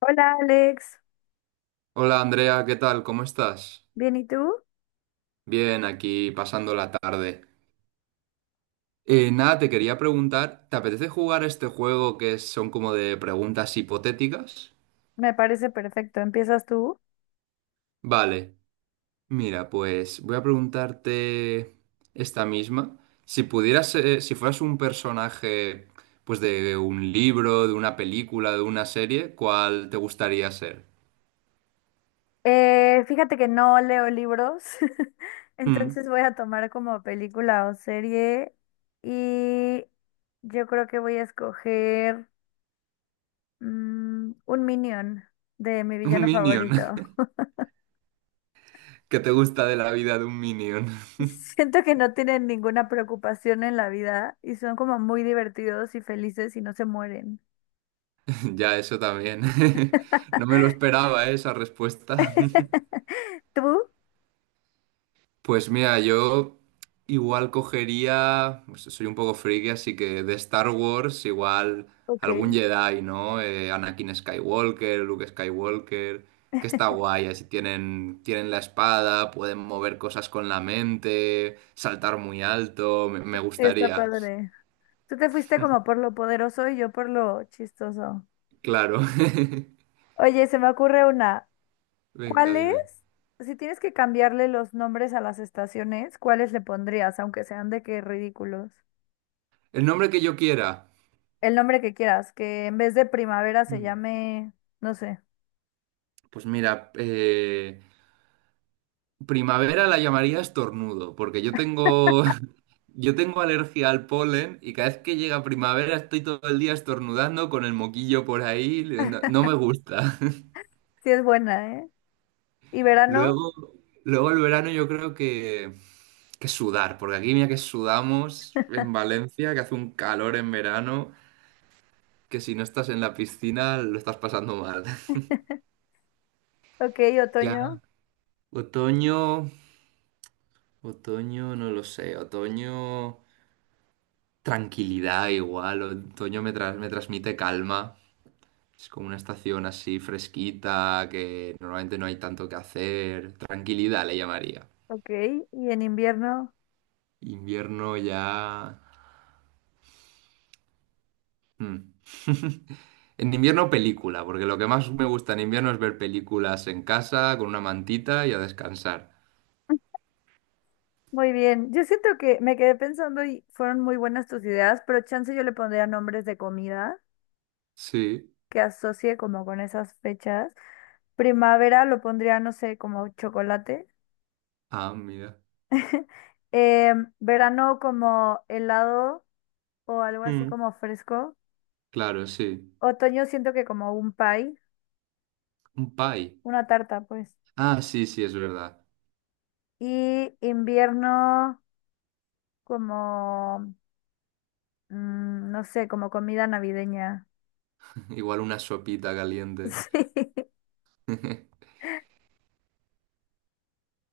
Hola Alex. Hola Andrea, ¿qué tal? ¿Cómo estás? ¿Bien y tú? Bien, aquí pasando la tarde. Nada, te quería preguntar, ¿te apetece jugar a este juego que son como de preguntas hipotéticas? Me parece perfecto, empiezas tú. Vale, mira, pues voy a preguntarte esta misma. Si pudieras, si fueras un personaje, pues de un libro, de una película, de una serie, ¿cuál te gustaría ser? Fíjate que no leo libros, Mm, entonces voy a tomar como película o serie y yo creo que voy a escoger un Minion de mi un villano minion. favorito. ¿Qué te gusta de la vida de un minion? Siento que no tienen ninguna preocupación en la vida y son como muy divertidos y felices y no se mueren. Ya, eso también. No me lo esperaba, ¿eh? Esa respuesta. ¿Tú? Pues mira, yo igual cogería, pues soy un poco friki, así que de Star Wars igual Ok, sí, algún Jedi, ¿no? Anakin Skywalker, Luke Skywalker, que está guay, así tienen, tienen la espada, pueden mover cosas con la mente, saltar muy alto, me está gustaría, padre. Tú te fuiste como por lo poderoso y yo por lo chistoso. claro. Oye, se me ocurre una. Venga, ¿Cuál es? dime. Si tienes que cambiarle los nombres a las estaciones, ¿cuáles le pondrías, aunque sean de qué ridículos? El nombre que yo quiera. El nombre que quieras, que en vez de primavera se Mm. llame, no sé, Pues mira, Primavera la llamaría estornudo, porque yo tengo, yo tengo alergia al polen y cada vez que llega primavera estoy todo el día estornudando con el moquillo por ahí, no, no me gusta. si es buena, ¿eh? Y verano, Luego, luego el verano yo creo que sudar, porque aquí mira que sudamos en Valencia, que hace un calor en verano, que si no estás en la piscina lo estás pasando mal. ok, Ya, otoño, otoño, otoño, no lo sé, otoño, tranquilidad igual. Otoño me transmite calma. Es como una estación así fresquita, que normalmente no hay tanto que hacer. Tranquilidad le llamaría. ok, y en invierno, Invierno ya, mm. En invierno película, porque lo que más me gusta en invierno es ver películas en casa, con una mantita y a descansar. muy bien. Yo siento que me quedé pensando y fueron muy buenas tus ideas, pero chance yo le pondría nombres de comida, Sí. que asocie como con esas fechas. Primavera lo pondría, no sé, como chocolate. Ah, mira. Verano como helado o algo así Mm, como fresco. claro, sí. Otoño siento que como un pie, Un pie. una tarta, pues. Ah, sí, sí, es verdad. Y invierno como, no sé, como comida navideña. Igual una sopita caliente. Sí.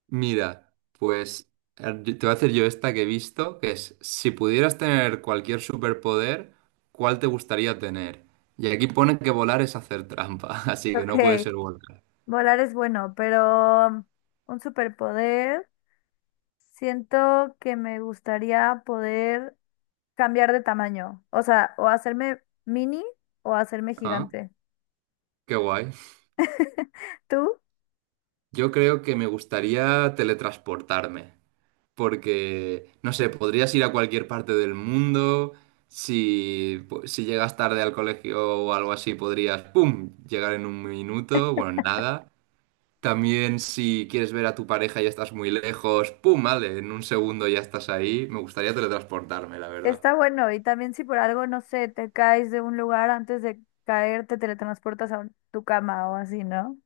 Mira, pues te voy a hacer yo esta que he visto, que es, si pudieras tener cualquier superpoder, ¿cuál te gustaría tener? Y aquí pone que volar es hacer trampa, así que Ok, no puede ser volar. volar es bueno, pero un superpoder. Siento que me gustaría poder cambiar de tamaño. O sea, o hacerme mini o hacerme Ah, gigante. qué guay. Tú, Yo creo que me gustaría teletransportarme, porque, no sé, podrías ir a cualquier parte del mundo, si llegas tarde al colegio o algo así, podrías, ¡pum!, llegar en un minuto, bueno, en nada. También si quieres ver a tu pareja y estás muy lejos, ¡pum! Vale, en un segundo ya estás ahí. Me gustaría teletransportarme, la verdad. está bueno. Y también si por algo, no sé, te caes de un lugar antes de caer, te teletransportas tu cama o así, ¿no?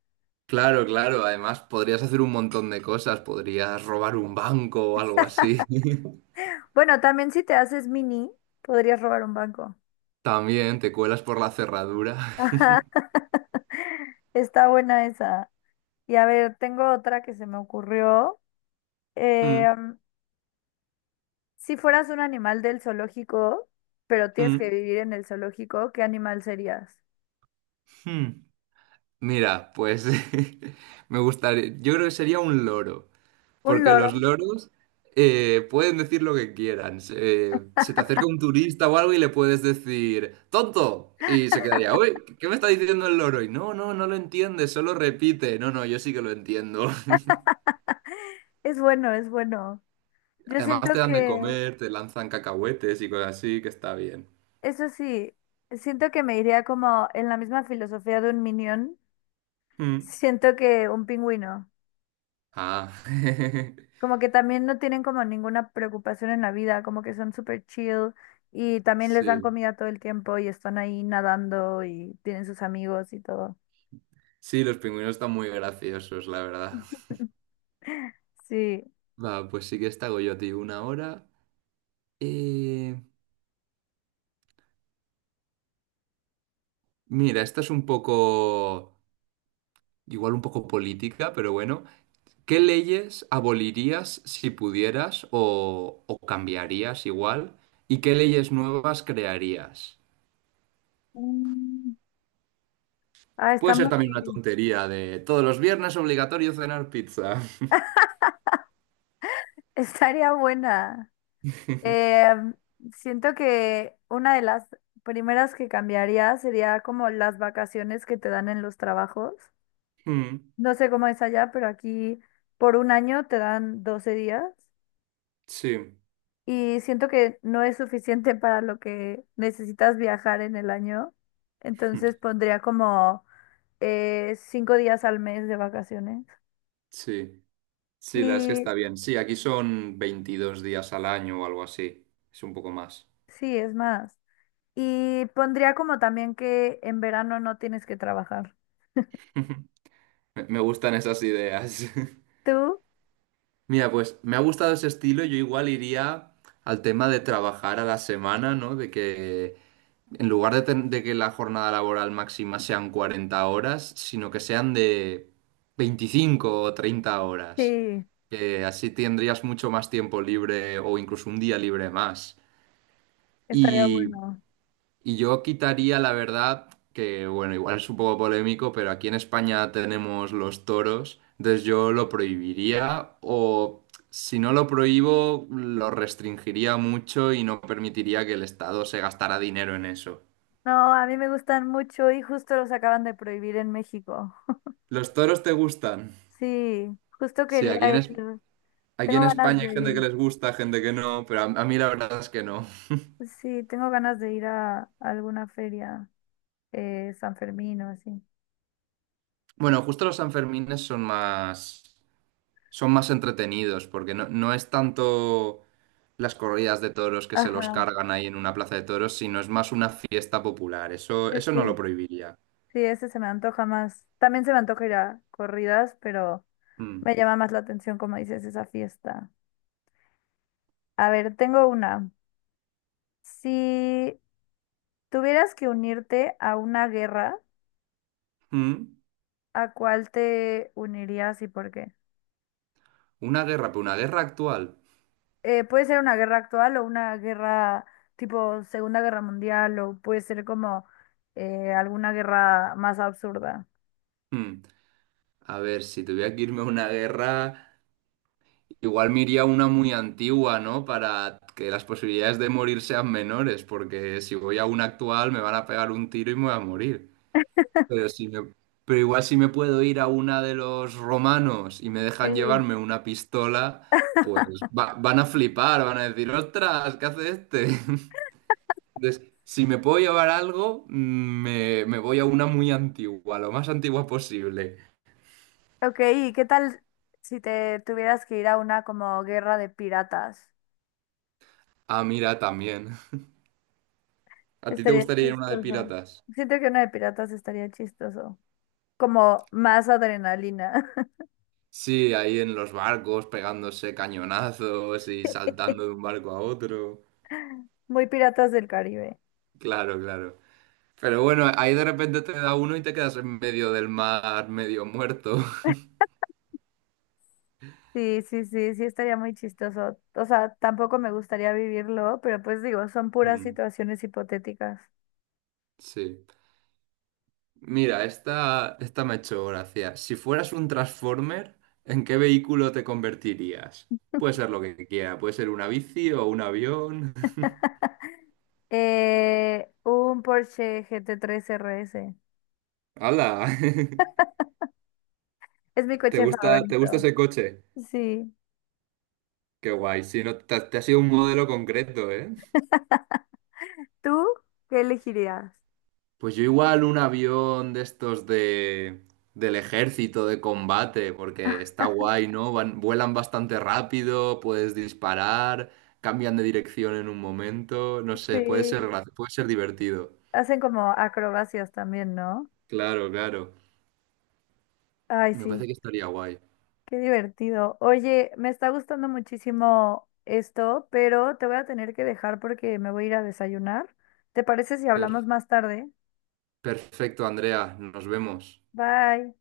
Claro, claro. Además, podrías hacer un montón de cosas. Podrías robar un banco o algo así. Bueno, también si te haces mini, podrías robar un banco. También te cuelas por la cerradura. Ajá. Está buena esa. Y a ver, tengo otra que se me ocurrió. Mm, Em, si fueras un animal del zoológico, pero tienes que mm, vivir en el zoológico, ¿qué animal serías? mm. Mira, pues me gustaría, yo creo que sería un loro. ¿Un Porque loro? los loros pueden decir lo que quieran. Se te acerca un turista o algo y le puedes decir, ¡tonto! Y se quedaría, uy, ¿qué me está diciendo el loro? Y no, no, no lo entiende, solo repite. No, no, yo sí que lo entiendo. Es bueno, es bueno. Yo Además te siento dan de que, comer, te lanzan cacahuetes y cosas así, que está bien. eso sí, siento que me iría como en la misma filosofía de un minion, Mm. siento que un pingüino, Ah, como que también no tienen como ninguna preocupación en la vida, como que son súper chill y también les dan sí. comida todo el tiempo y están ahí nadando y tienen sus amigos y todo. Sí, los pingüinos están muy graciosos, la verdad. Sí. Va, pues sí que esta hago yo a ti una hora. Eh, mira, esta es un poco, igual un poco política, pero bueno, ¿qué leyes abolirías si pudieras o cambiarías igual? ¿Y qué leyes nuevas crearías? Mm. Ah, está Puede ser muy... también una tontería de todos los viernes obligatorio cenar pizza. Estaría buena. Eh, Siento que una de las primeras que cambiaría sería como las vacaciones que te dan en los trabajos. Mm, No sé cómo es allá, pero aquí por un año te dan 12 días sí, y siento que no es suficiente para lo que necesitas viajar en el año. Entonces pondría como 5 días al mes de vacaciones. sí, sí, la es que Y está bien. Sí, aquí son 22 días al año o algo así. Es un poco más. sí, es más. Y pondría como también que en verano no tienes que trabajar. Me me gustan esas ideas. ¿Tú? Mira, pues me ha gustado ese estilo. Yo igual iría al tema de trabajar a la semana, ¿no? De que en lugar de que la jornada laboral máxima sean 40 horas, sino que sean de 25 o 30 horas. Sí. Que así tendrías mucho más tiempo libre o incluso un día libre más. Estaría bueno. Y yo quitaría, la verdad, que bueno, igual es un poco polémico, pero aquí en España tenemos los toros, entonces yo lo prohibiría o si no lo prohíbo, lo restringiría mucho y no permitiría que el Estado se gastara dinero en eso. No, a mí me gustan mucho y justo los acaban de prohibir en México. ¿Los toros te gustan? Sí, justo Sí, quería aquí ir. aquí Tengo en ganas España hay de gente que ir. les gusta, gente que no, pero a mí la verdad es que no. Sí, tengo ganas de ir a alguna feria, San Fermín o así. Bueno, justo los Sanfermines son más, son más entretenidos, porque no, no es tanto las corridas de toros que se los Ajá, cargan ahí en una plaza de toros, sino es más una fiesta popular. Eso, sí, eso no lo sí. prohibiría. Sí, ese se me antoja más. También se me antoja ir a corridas, pero Mm. me llama más la atención, como dices, esa fiesta. A ver, tengo una. Si tuvieras que unirte a una guerra, Mm. ¿a cuál te unirías y por qué? Una guerra, pero una guerra actual. Eh, puede ser una guerra actual o una guerra tipo Segunda Guerra Mundial o puede ser como alguna guerra más absurda. Mm. A ver, si tuviera que irme a una guerra, igual me iría a una muy antigua, ¿no? Para que las posibilidades de morir sean menores, porque si voy a una actual me van a pegar un tiro y me voy a morir. Pero, si me- pero igual si me puedo ir a una de los romanos y me dejan Sí. llevarme una pistola, pues van a flipar, van a decir, ostras, ¿qué hace este? Entonces, si me puedo llevar algo, mm, me voy a una muy antigua, lo más antigua posible. Ok, ¿y qué tal si te tuvieras que ir a una como guerra de piratas? Ah, mira, también. ¿A ti te Estaría gustaría ir a una de chistoso. piratas? Siento que una de piratas estaría chistoso. Como más adrenalina. Sí, ahí en los barcos, pegándose cañonazos y saltando de un barco a otro. Muy piratas del Caribe. Claro, claro. Pero bueno, ahí de repente te da uno y te quedas en medio del mar, medio muerto. Sí, sí, sí, sí, estaría muy chistoso. O sea, tampoco me gustaría vivirlo, pero pues digo, son puras Mm, situaciones hipotéticas. sí. Mira, esta me ha hecho gracia. Si fueras un Transformer, ¿en qué vehículo te convertirías? Puede ser lo que quiera, puede ser una bici o un avión. Un Porsche GT3 RS. ¡Hala! Es mi coche te gusta favorito. ese coche? Sí. Qué guay. Si no, te ha sido un modelo concreto, ¿eh? ¿Tú qué elegirías? Pues yo igual un avión de estos de del ejército de combate, porque está guay, ¿no? Vuelan bastante rápido, puedes disparar, cambian de dirección en un momento, no sé, puede ser Sí. Puede ser divertido. Hacen como acrobacias también, ¿no? Claro, claro. Ay, Me parece sí. que estaría guay. Qué divertido. Oye, me está gustando muchísimo esto, pero te voy a tener que dejar porque me voy a ir a desayunar. ¿Te parece si Per- hablamos más tarde? perfecto, Andrea, nos vemos. Bye.